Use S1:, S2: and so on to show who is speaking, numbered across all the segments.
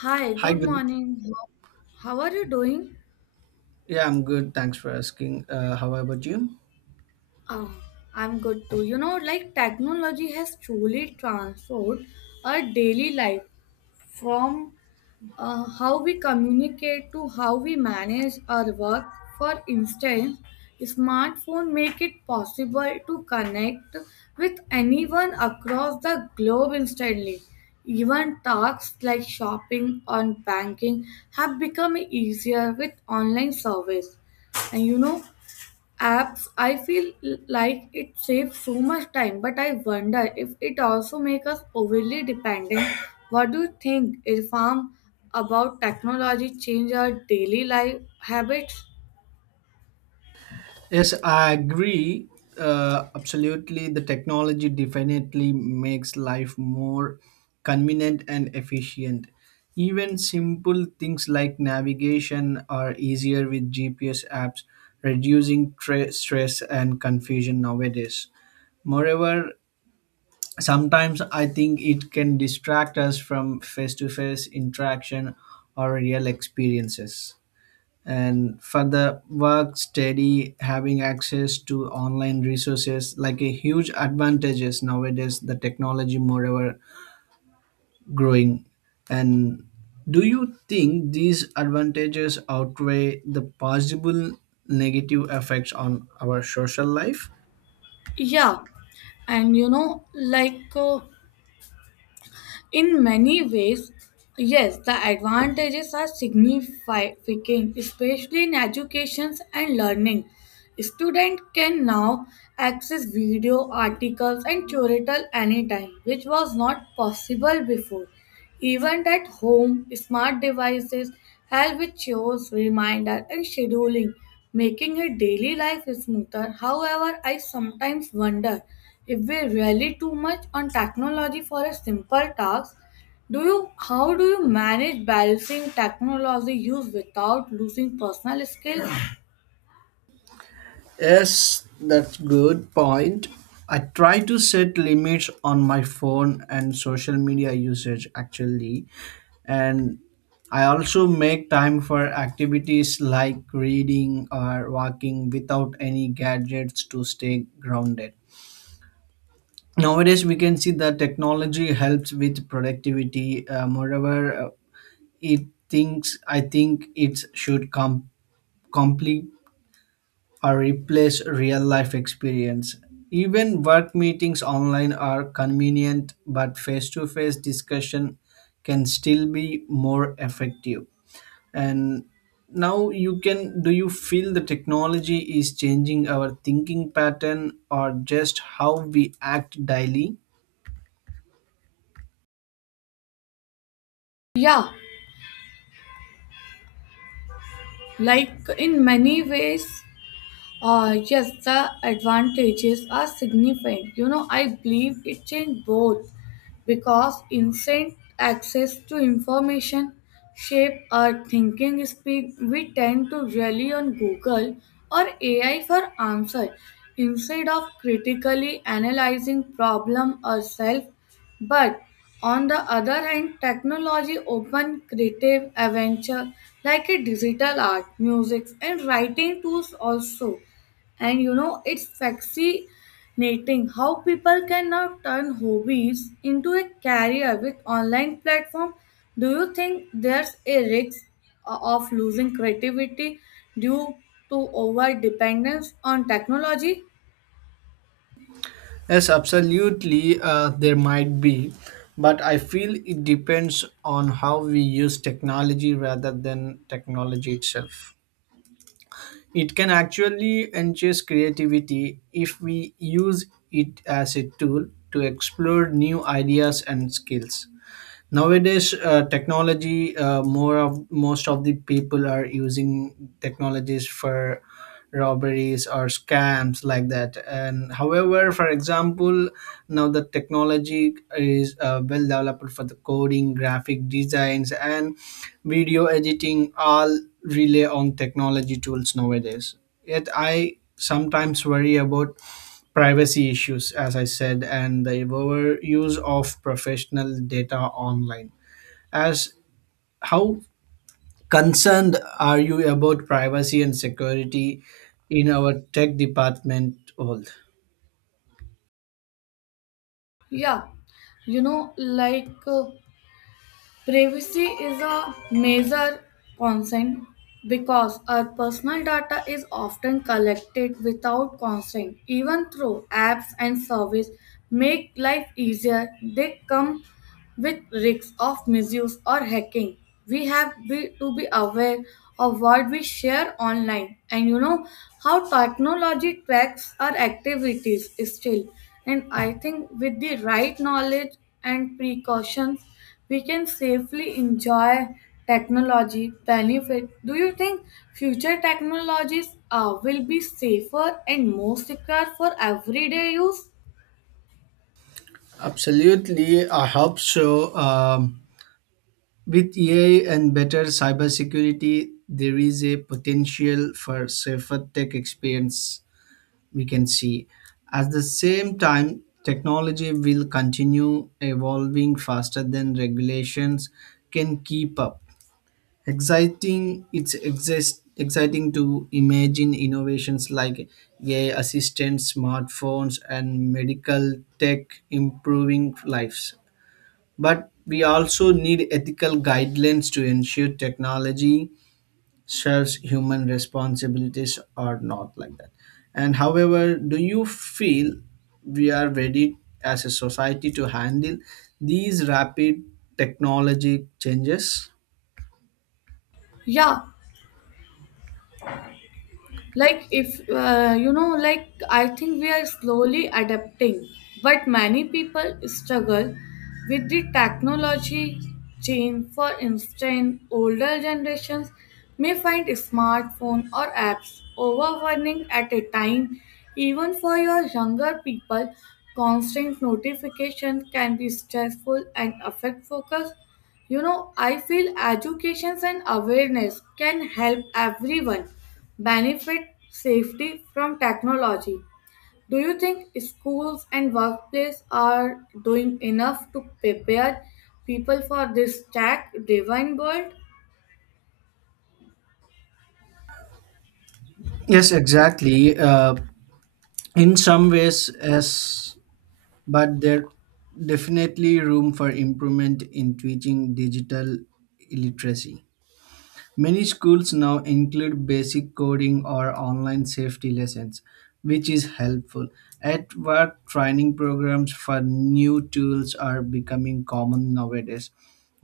S1: Hi,
S2: Hi,
S1: good
S2: good.
S1: morning. How are you doing?
S2: Yeah, I'm good. Thanks for asking. How about you?
S1: Oh, I'm good too. You know, like technology has truly transformed our daily life from how we communicate to how we manage our work. For instance, smartphone make it possible to connect with anyone across the globe instantly. Even tasks like shopping or banking have become easier with online service. And you know, apps I feel like it saves so much time but I wonder if it also makes us overly dependent what do you think irfan about technology change our daily life habits.
S2: Yes, I agree. Absolutely, the technology definitely makes life more convenient and efficient. Even simple things like navigation are easier with GPS apps, reducing stress and confusion nowadays. Moreover, sometimes I think it can distract us from face to face interaction or real experiences. And for the work study, having access to online resources like a huge advantages nowadays, the technology moreover growing. And do you think these advantages outweigh the possible negative effects on our social life?
S1: Yeah, and you know in many ways, yes, the advantages are significant, especially in educations and learning. Students can now access video, articles, and tutorial anytime, which was not possible before. Even at home, smart devices help with chores, reminder, and scheduling, making a daily life smoother. However, I sometimes wonder if we rely too much on technology for a simple task. Do you how do you manage balancing technology use without losing personal skills?
S2: Yes, that's good point. I try to set limits on my phone and social media usage actually, and I also make time for activities like reading or walking without any gadgets to stay grounded. Nowadays, we can see that technology helps with productivity. Moreover, it thinks I think it should complete or replace real life experience. Even work meetings online are convenient, but face to face discussion can still be more effective. And now you can do you feel the technology is changing our thinking pattern or just how we act daily?
S1: Yeah, like in many ways yes, the advantages are significant. You know, I believe it changed both because instant access to information shape our thinking speed. We tend to rely on Google or AI for answer instead of critically analyzing problem ourselves. But on the other hand, technology open creative adventure like a digital art, music, and writing tools also. And you know, it's fascinating how people can now turn hobbies into a career with online platform. Do you think there's a risk of losing creativity due to over dependence on technology?
S2: Yes, absolutely, there might be, but I feel it depends on how we use technology rather than technology itself. It can actually enhance creativity if we use it as a tool to explore new ideas and skills nowadays. Technology, more of most of the people are using technologies for robberies or scams like that. And however, for example, now the technology is well developed for the coding, graphic designs, and video editing, all rely on technology tools nowadays. Yet I sometimes worry about privacy issues, as I said, and the overuse of professional data online. As how concerned are you about privacy and security in our tech department? All
S1: Yeah, you know, privacy is a major concern because our personal data is often collected without consent. Even through apps and service make life easier, they come with risks of misuse or hacking, we have to be aware of what we share online and you know how technology tracks our activities still. And I think with the right knowledge and precautions, we can safely enjoy technology benefit. Do you think future technologies will be safer and more secure for everyday use?
S2: absolutely, I hope so. With AI and better cybersecurity, there is a potential for safer tech experience, we can see. At the same time, technology will continue evolving faster than regulations can keep up. Exciting, to imagine innovations like AI assistants, smartphones, and medical tech improving lives. But we also need ethical guidelines to ensure technology shares human responsibilities or not like that. And however, do you feel we are ready as a society to handle these rapid technology changes?
S1: Yeah, like if you know like I think we are slowly adapting but many people struggle with the technology change for instance older generations may find smartphone or apps overwhelming at a time even for your younger people constant notification can be stressful and affect focus. You know, I feel educations and awareness can help everyone benefit safety from technology. Do you think schools and workplace are doing enough to prepare people for this tech driven world?
S2: Yes, exactly. In some ways yes, but there definitely room for improvement in teaching digital illiteracy. Many schools now include basic coding or online safety lessons, which is helpful. At work, training programs for new tools are becoming common nowadays,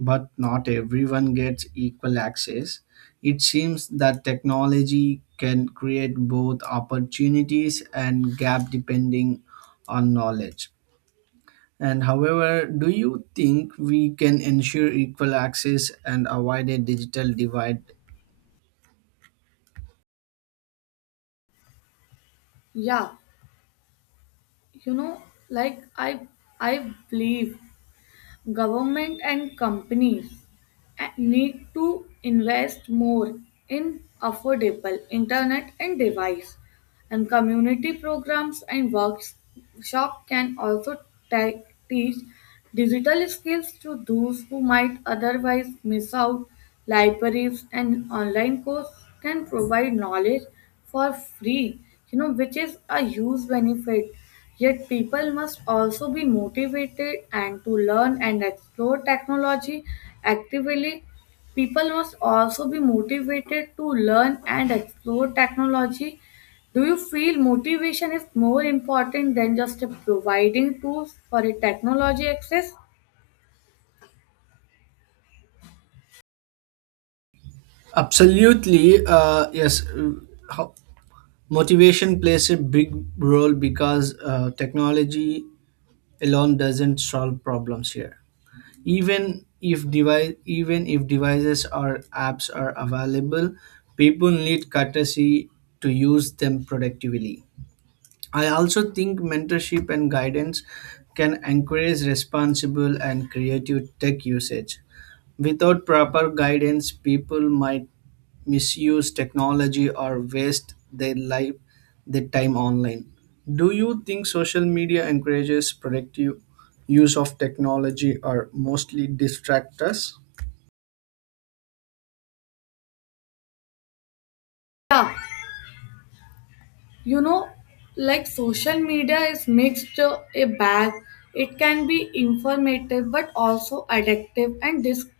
S2: but not everyone gets equal access. It seems that technology can create both opportunities and gap depending on knowledge. And however, do you think we can ensure equal access and avoid a digital divide?
S1: Yeah, you know, like I believe government and companies need to invest more in affordable internet and device and community programs and workshop can also te- teach digital skills to those who might otherwise miss out. Libraries and online courses can provide knowledge for free, you know, which is a huge benefit. Yet people must also be motivated and to learn and explore technology actively. People must also be motivated to learn and explore technology. Do you feel motivation is more important than just providing tools for a technology access?
S2: Absolutely, yes. How, motivation plays a big role because technology alone doesn't solve problems here. Even if devices or apps are available, people need courtesy to use them productively. I also think mentorship and guidance can encourage responsible and creative tech usage. Without proper guidance, people might misuse technology or waste their time online. Do you think social media encourages productive use of technology or mostly distract us?
S1: Yeah, you know, like social media is mixed a bag. It can be informative but also addictive and discarding.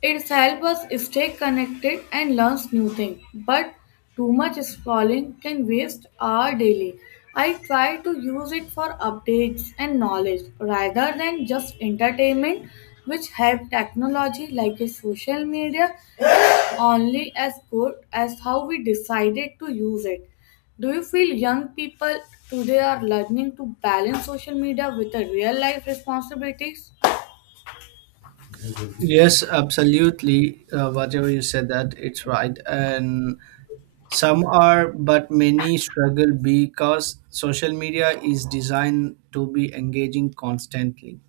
S1: It's help us stay connected and learns new things, but too much scrolling can waste our daily. I try to use it for updates and knowledge rather than just entertainment, which help technology like a social media is only as good as how we decided to use it. Do you feel young people today are learning to balance social media with their real life responsibilities?
S2: Yes, absolutely. Whatever you said, that it's right. And some are, but many struggle because social media is designed to be engaging constantly.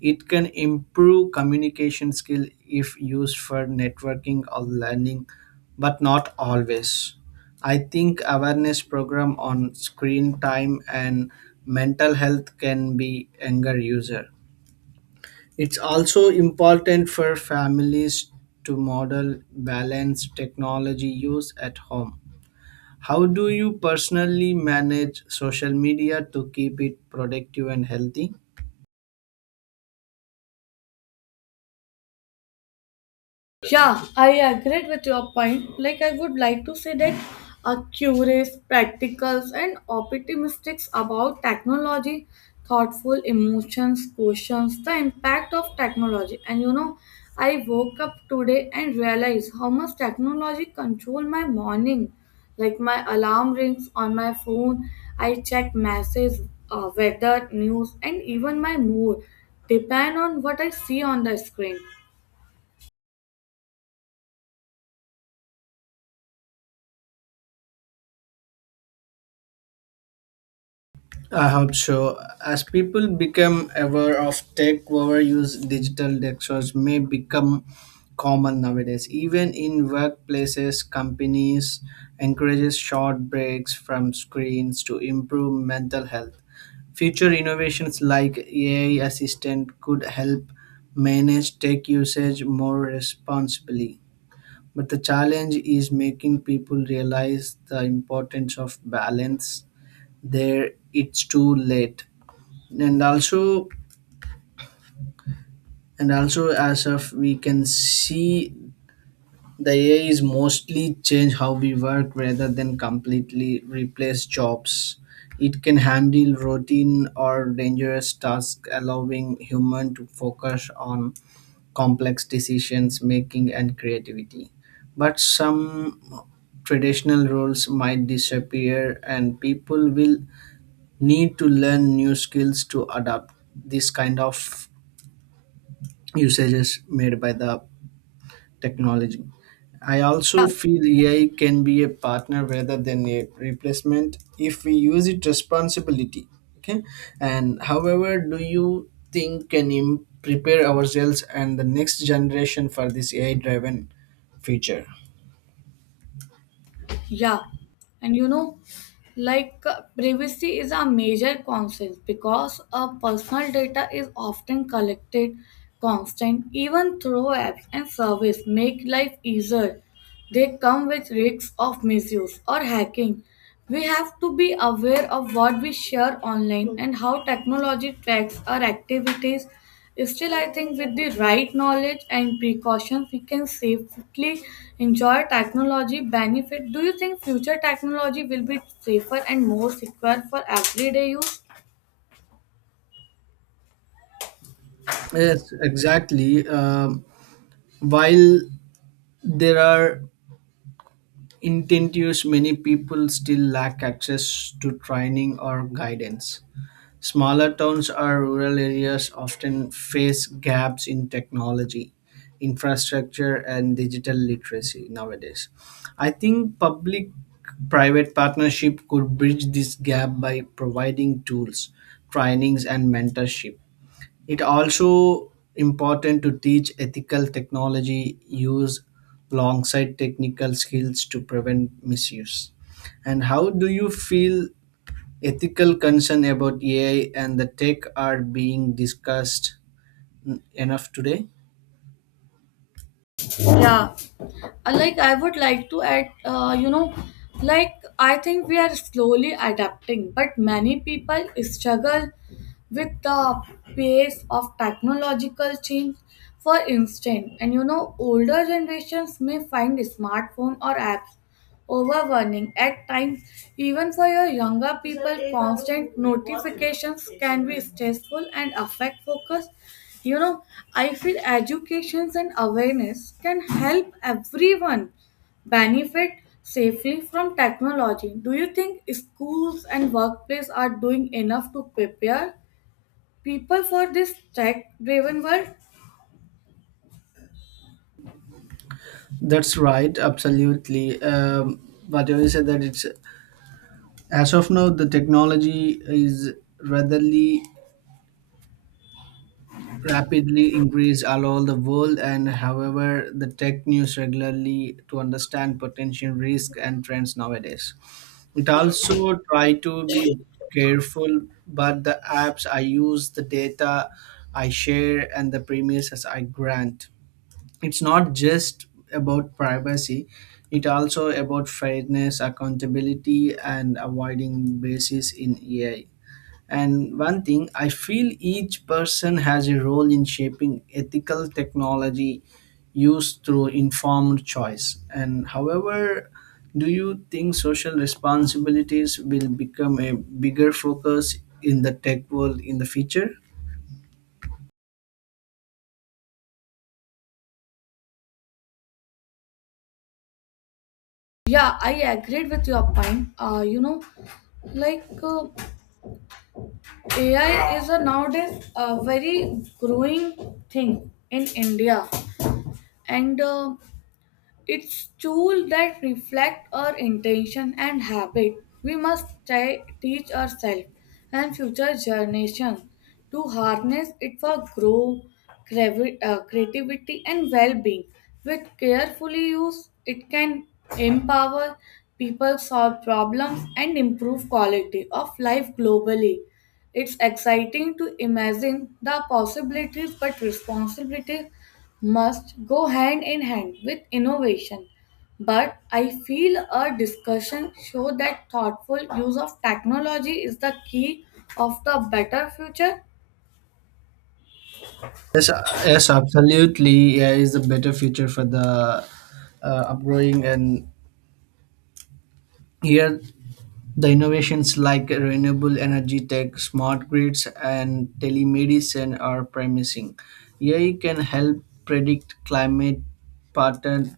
S2: It can improve communication skill if used for networking or learning, but not always. I think awareness program on screen time and mental health can be anger user. It's also important for families to model balanced technology use at home. How do you personally manage social media to keep it productive and healthy?
S1: Yeah, I agree with your point. Like, I would like to say that are curious, practical, and optimistic about technology, thoughtful emotions, questions, the impact of technology. And you know, I woke up today and realized how much technology control my morning. Like, my alarm rings on my phone, I check messages, weather, news, and even my mood depend on what I see on the screen.
S2: I hope so. As people become aware of tech overuse, digital detox may become common nowadays. Even in workplaces, companies encourages short breaks from screens to improve mental health. Future innovations like AI assistant could help manage tech usage more responsibly. But the challenge is making people realize the importance of balance there it's too late. And also and also as of we can see, the AI is mostly change how we work rather than completely replace jobs. It can handle routine or dangerous tasks, allowing human to focus on complex decisions making and creativity. But some traditional roles might disappear and people will need to learn new skills to adapt these kind of usages made by the technology. I also feel AI can be a partner rather than a replacement if we use it responsibility. Okay. And however, do you think can prepare ourselves and the next generation for this AI driven future?
S1: Yeah, and you know, privacy is a major concern because personal data is often collected constant even through apps and service make life easier. They come with risks of misuse or hacking, we have to be aware of what we share online and how technology tracks our activities. Still, I think with the right knowledge and precautions, we can safely enjoy technology benefit. Do you think future technology will be safer and more secure for everyday use?
S2: Yes, exactly. While there are intentions, many people still lack access to training or guidance. Smaller towns or rural areas often face gaps in technology, infrastructure, and digital literacy nowadays. I think public private partnership could bridge this gap by providing tools, trainings, and mentorship. It also important to teach ethical technology use alongside technical skills to prevent misuse. And how do you feel ethical concern about AI and the tech are being discussed enough today?
S1: Yeah. Like I would like to add you know like I think we are slowly adapting but many people struggle with the pace of technological change for instance and you know older generations may find smartphone or apps overwhelming at times even for your younger people constant notifications can be stressful and affect focus. You know I feel educations and awareness can help everyone benefit safely from technology. Do you think schools and workplace are doing enough to prepare people for this tech driven world?
S2: That's right, absolutely. Whatever you said that it's as of now the technology is readily rapidly increased all over the world. And however, the tech news regularly to understand potential risk and trends nowadays. It also try to be careful, but the apps I use, the data I share, and the premises I grant, it's not just about privacy, it also about fairness, accountability, and avoiding biases in AI. And one thing I feel, each person has a role in shaping ethical technology used through informed choice. And however, do you think social responsibilities will become a bigger focus in the tech world in the future?
S1: Yeah I agreed with your point. You know, like uh, AI is a nowadays a very growing thing in India, and it's tools that reflect our intention and habit. We must try, teach ourselves and future generations to harness it for growth, creativity, and well-being. With carefully use, it can empower people, solve problems, and improve quality of life globally. It's exciting to imagine the possibilities, but responsibility must go hand in hand with innovation. But I feel our discussion show that thoughtful use of technology is the key of the better future.
S2: Yes, absolutely. Yeah, is a better future for the uh, upgrowing and here. The innovations like renewable energy tech, smart grids, and telemedicine are promising. AI can help predict climate pattern,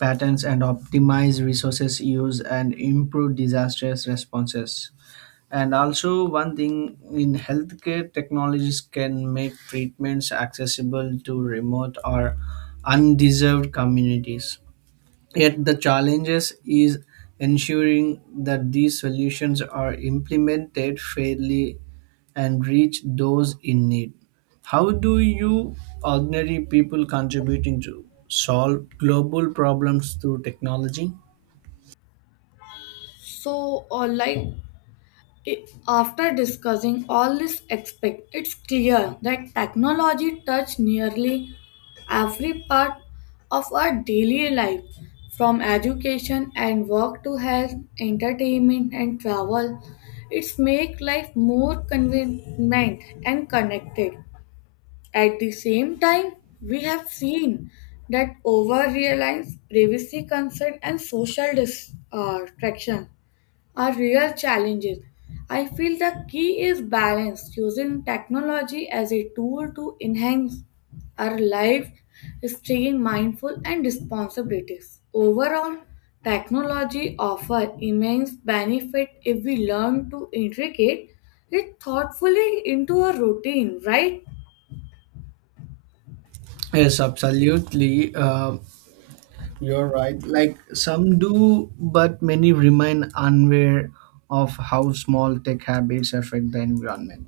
S2: patterns and optimize resources use and improve disaster responses. And also, one thing in healthcare, technologies can make treatments accessible to remote or undeserved communities. Yet the challenges is ensuring that these solutions are implemented fairly and reach those in need. How do you ordinary people contributing to solve global problems through technology?
S1: So, like after discussing all this aspect, it's clear that technology touches nearly every part of our daily life, from education and work to health, entertainment and travel. It's make life more convenient and connected. At the same time, we have seen that over reliance, privacy concern, and social traction are real challenges. I feel the key is balance, using technology as a tool to enhance our life, staying mindful and responsibilities. Overall, technology offers immense benefit if we learn to integrate it thoughtfully into a routine, right?
S2: Yes, absolutely. You're right. Like some do, but many remain unaware of how small tech habits affect the environment.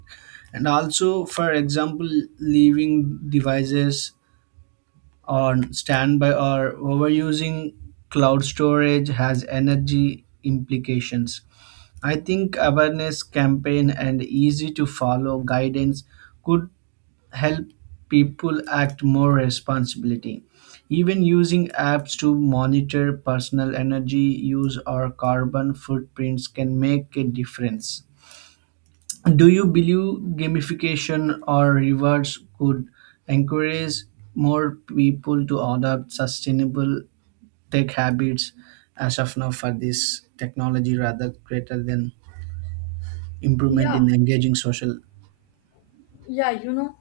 S2: And also, for example, leaving devices on standby or overusing cloud storage has energy implications. I think awareness campaign and easy to follow guidance could help people act more responsibility, even using apps to monitor personal energy use or carbon footprints can make a difference. Do you believe gamification or rewards could encourage more people to adopt sustainable tech habits as of now for this technology rather greater than improvement
S1: Yeah.
S2: in engaging social?
S1: Yeah you know,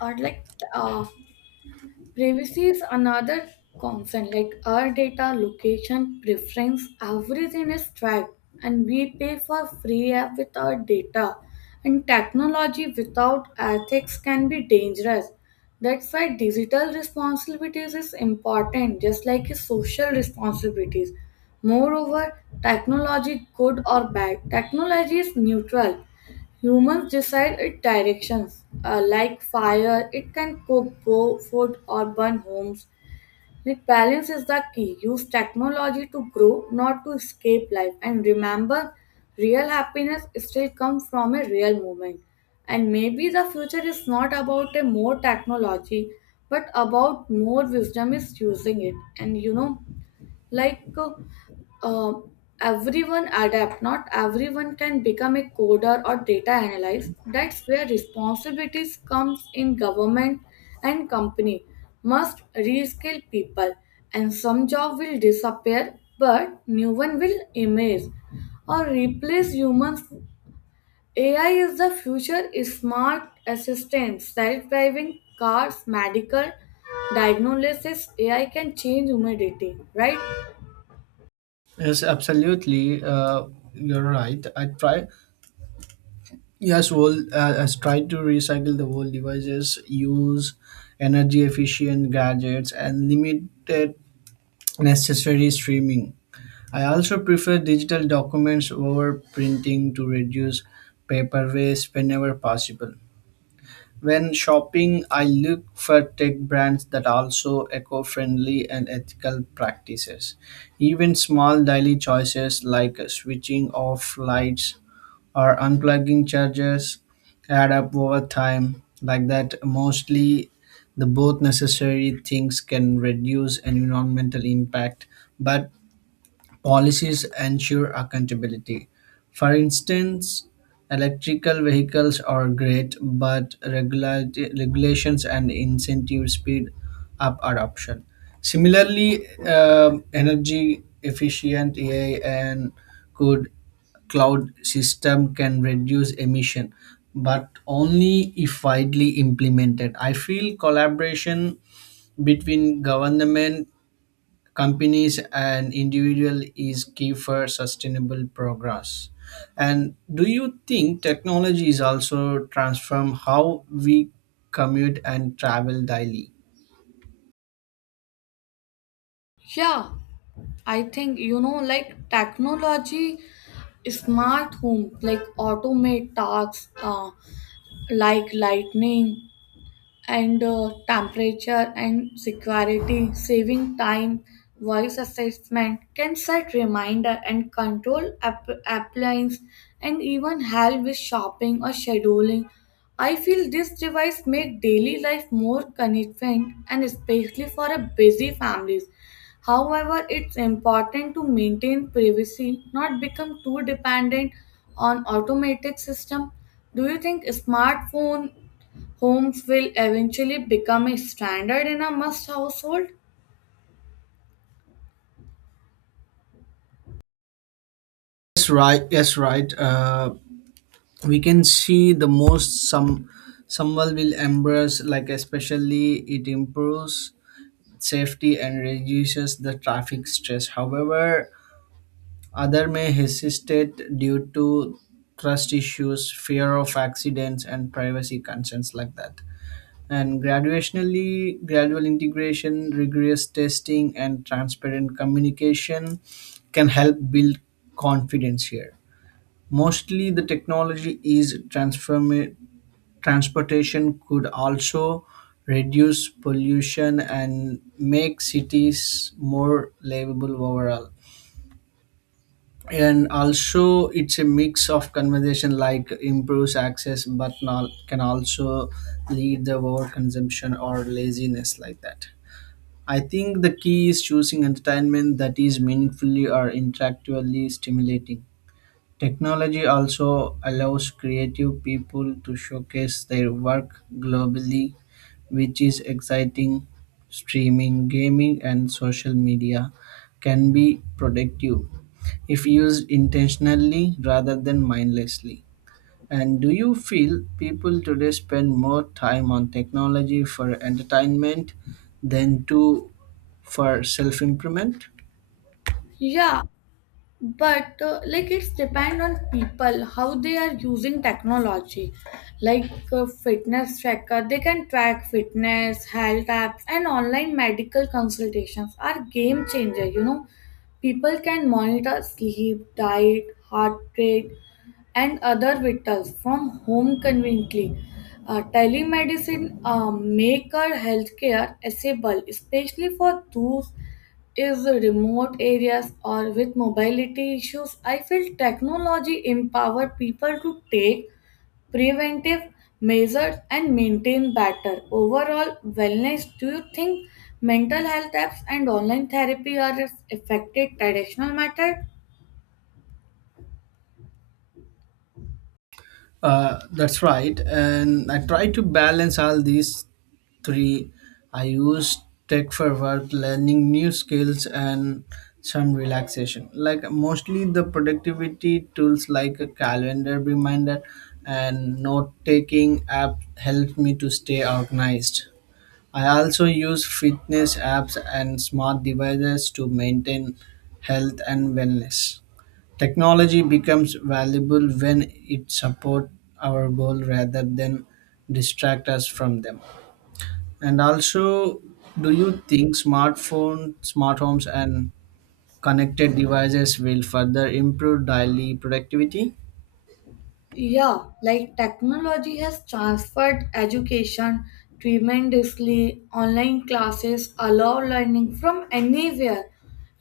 S1: or like uh, privacy is another concern like our data location preference everything is tracked and we pay for free app with our data and technology without ethics can be dangerous. That's why digital responsibilities is important just like is social responsibilities. Moreover technology good or bad technology is neutral. Humans decide its directions. Like fire, it can cook food or burn homes. Yet balance is the key. Use technology to grow, not to escape life. And remember, real happiness still comes from a real moment. And maybe the future is not about a more technology, but about more wisdom is using it. And you know, like uh, um, everyone adapt not everyone can become a coder or data analyst. That's where responsibilities comes in government and company must reskill people and some job will disappear but new one will emerge or replace humans. Ai is the future smart assistants, self-driving cars medical diagnosis ai can change humanity, right?
S2: Yes, absolutely. You're right. I try. Yes, well, has tried to recycle the old devices, use energy efficient gadgets, and limited necessary streaming. I also prefer digital documents over printing to reduce paper waste whenever possible. When shopping, I look for tech brands that also eco friendly and ethical practices. Even small daily choices like switching off lights or unplugging charges add up over time. Like that, mostly the both necessary things can reduce environmental impact, but policies ensure accountability. For instance, electrical vehicles are great, but regulations and incentives speed up adoption. Similarly, energy efficient AI and good cloud system can reduce emission, but only if widely implemented. I feel collaboration between government, companies, and individual is key for sustainable progress. And do you think technology is also transform how we commute and travel daily?
S1: Yeah, I think you know, like technology, smart home, like automate tasks, like lightning and temperature and security, saving time, voice assessment can set reminder and control appliance and even help with shopping or scheduling. I feel this device make daily life more convenient and especially for a busy families. However, it's important to maintain privacy, not become too dependent on automated system. Do you think smartphone homes will eventually become a standard in a must household?
S2: Yes right yes right uh, We can see the most someone will embrace, like especially it improves safety and reduces the traffic stress. However, other may hesitate due to trust issues, fear of accidents, and privacy concerns like that. And graduationally, gradual integration, rigorous testing, and transparent communication can help build confidence here. Mostly, the technology is transform transportation could also reduce pollution and make cities more livable overall. And also, it's a mix of conversation like improves access but not, can also lead the over consumption or laziness like that. I think the key is choosing entertainment that is meaningfully or intellectually stimulating. Technology also allows creative people to showcase their work globally, which is exciting. Streaming, gaming, and social media can be productive if used intentionally rather than mindlessly. And do you feel people today spend more time on technology for entertainment than to for self improvement?
S1: Yeah, but like it's depend on people how they are using technology like fitness tracker they can track fitness health apps and online medical consultations are game changer, you know people can monitor sleep diet heart rate and other vitals from home conveniently. Telemedicine make our healthcare accessible, especially for those is remote areas or with mobility issues. I feel technology empower people to take preventive measures and maintain better overall wellness. Do you think mental health apps and online therapy are as effective traditional method?
S2: That's right. And I try to balance all these three. I use tech for work, learning new skills, and some relaxation. Like mostly the productivity tools like a calendar reminder and note taking app help me to stay organized. I also use fitness apps and smart devices to maintain health and wellness. Technology becomes valuable when it supports our goal rather than distract us from them. And also, do you think smartphone, smart homes, and connected devices will further improve daily productivity?
S1: Yeah, like technology has transferred education tremendously. Online classes allow learning from anywhere.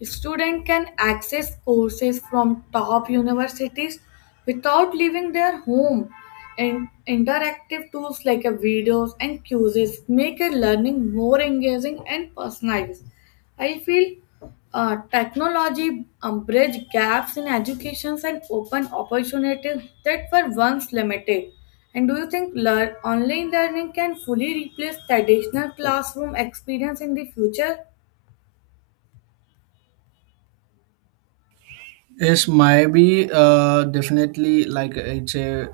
S1: Students can access courses from top universities without leaving their home. And interactive tools like a videos and quizzes make a learning more engaging and personalized. I feel technology bridge gaps in educations and open opportunities that were once limited. And do you think learn, online learning can fully replace traditional classroom experience in the future?
S2: Yes, maybe definitely, like it's a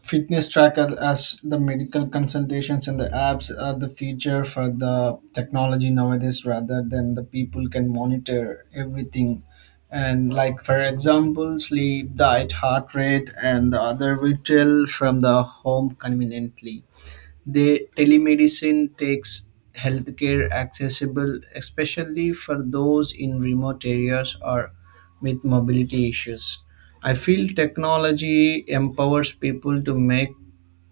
S2: fitness tracker as the medical consultations and the apps are the feature for the technology nowadays, rather than the people can monitor everything. And like for example, sleep diet heart rate and the other retail from the home conveniently. The telemedicine takes healthcare accessible, especially for those in remote areas or with mobility issues. I feel technology empowers people to make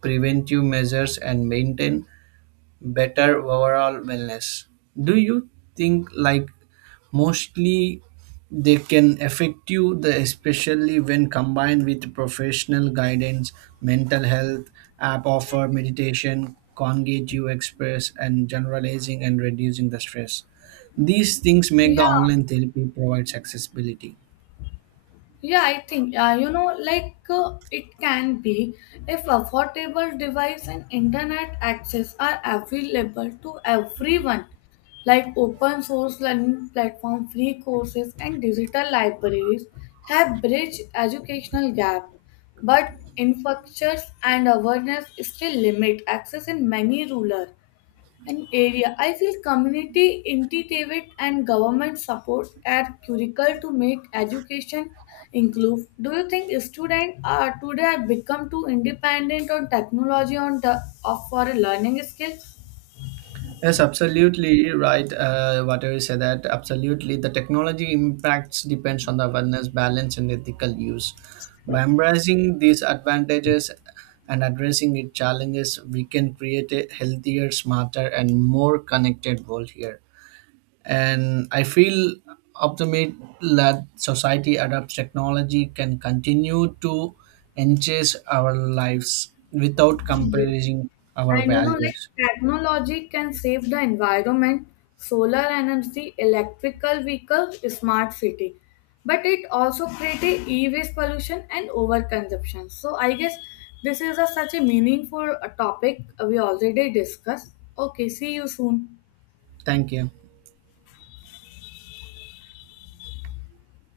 S2: preventive measures and maintain better overall wellness. Do you think, like mostly they can affect you the especially when combined with professional guidance, mental health app offer, meditation, congate you express and generalizing and reducing the stress. These things make the
S1: Yeah,
S2: online therapy provides accessibility.
S1: yeah, I think, you know, it can be if affordable device and internet access are available to everyone, like open source learning platform, free courses, and digital libraries have bridged educational gap, but infrastructures and awareness still limit access in many rural an area. I feel community initiative and government support are critical to make education inclusive. Do you think students are today are become too independent on technology on the, of for a learning skills?
S2: Yes, absolutely right. Whatever you say that, absolutely. The technology impacts depends on the awareness, balance, and ethical use. By embracing these advantages and addressing its challenges, we can create a healthier, smarter, and more connected world here. And I feel optimistic that society adopts technology can continue to enhance our lives without compromising our
S1: And you know, like
S2: values.
S1: technology can save the environment, solar energy, electrical vehicle, smart city. But it also create a e-waste pollution and overconsumption. So I guess this is a, such a meaningful topic we already discussed. Okay, see you soon.
S2: Thank you.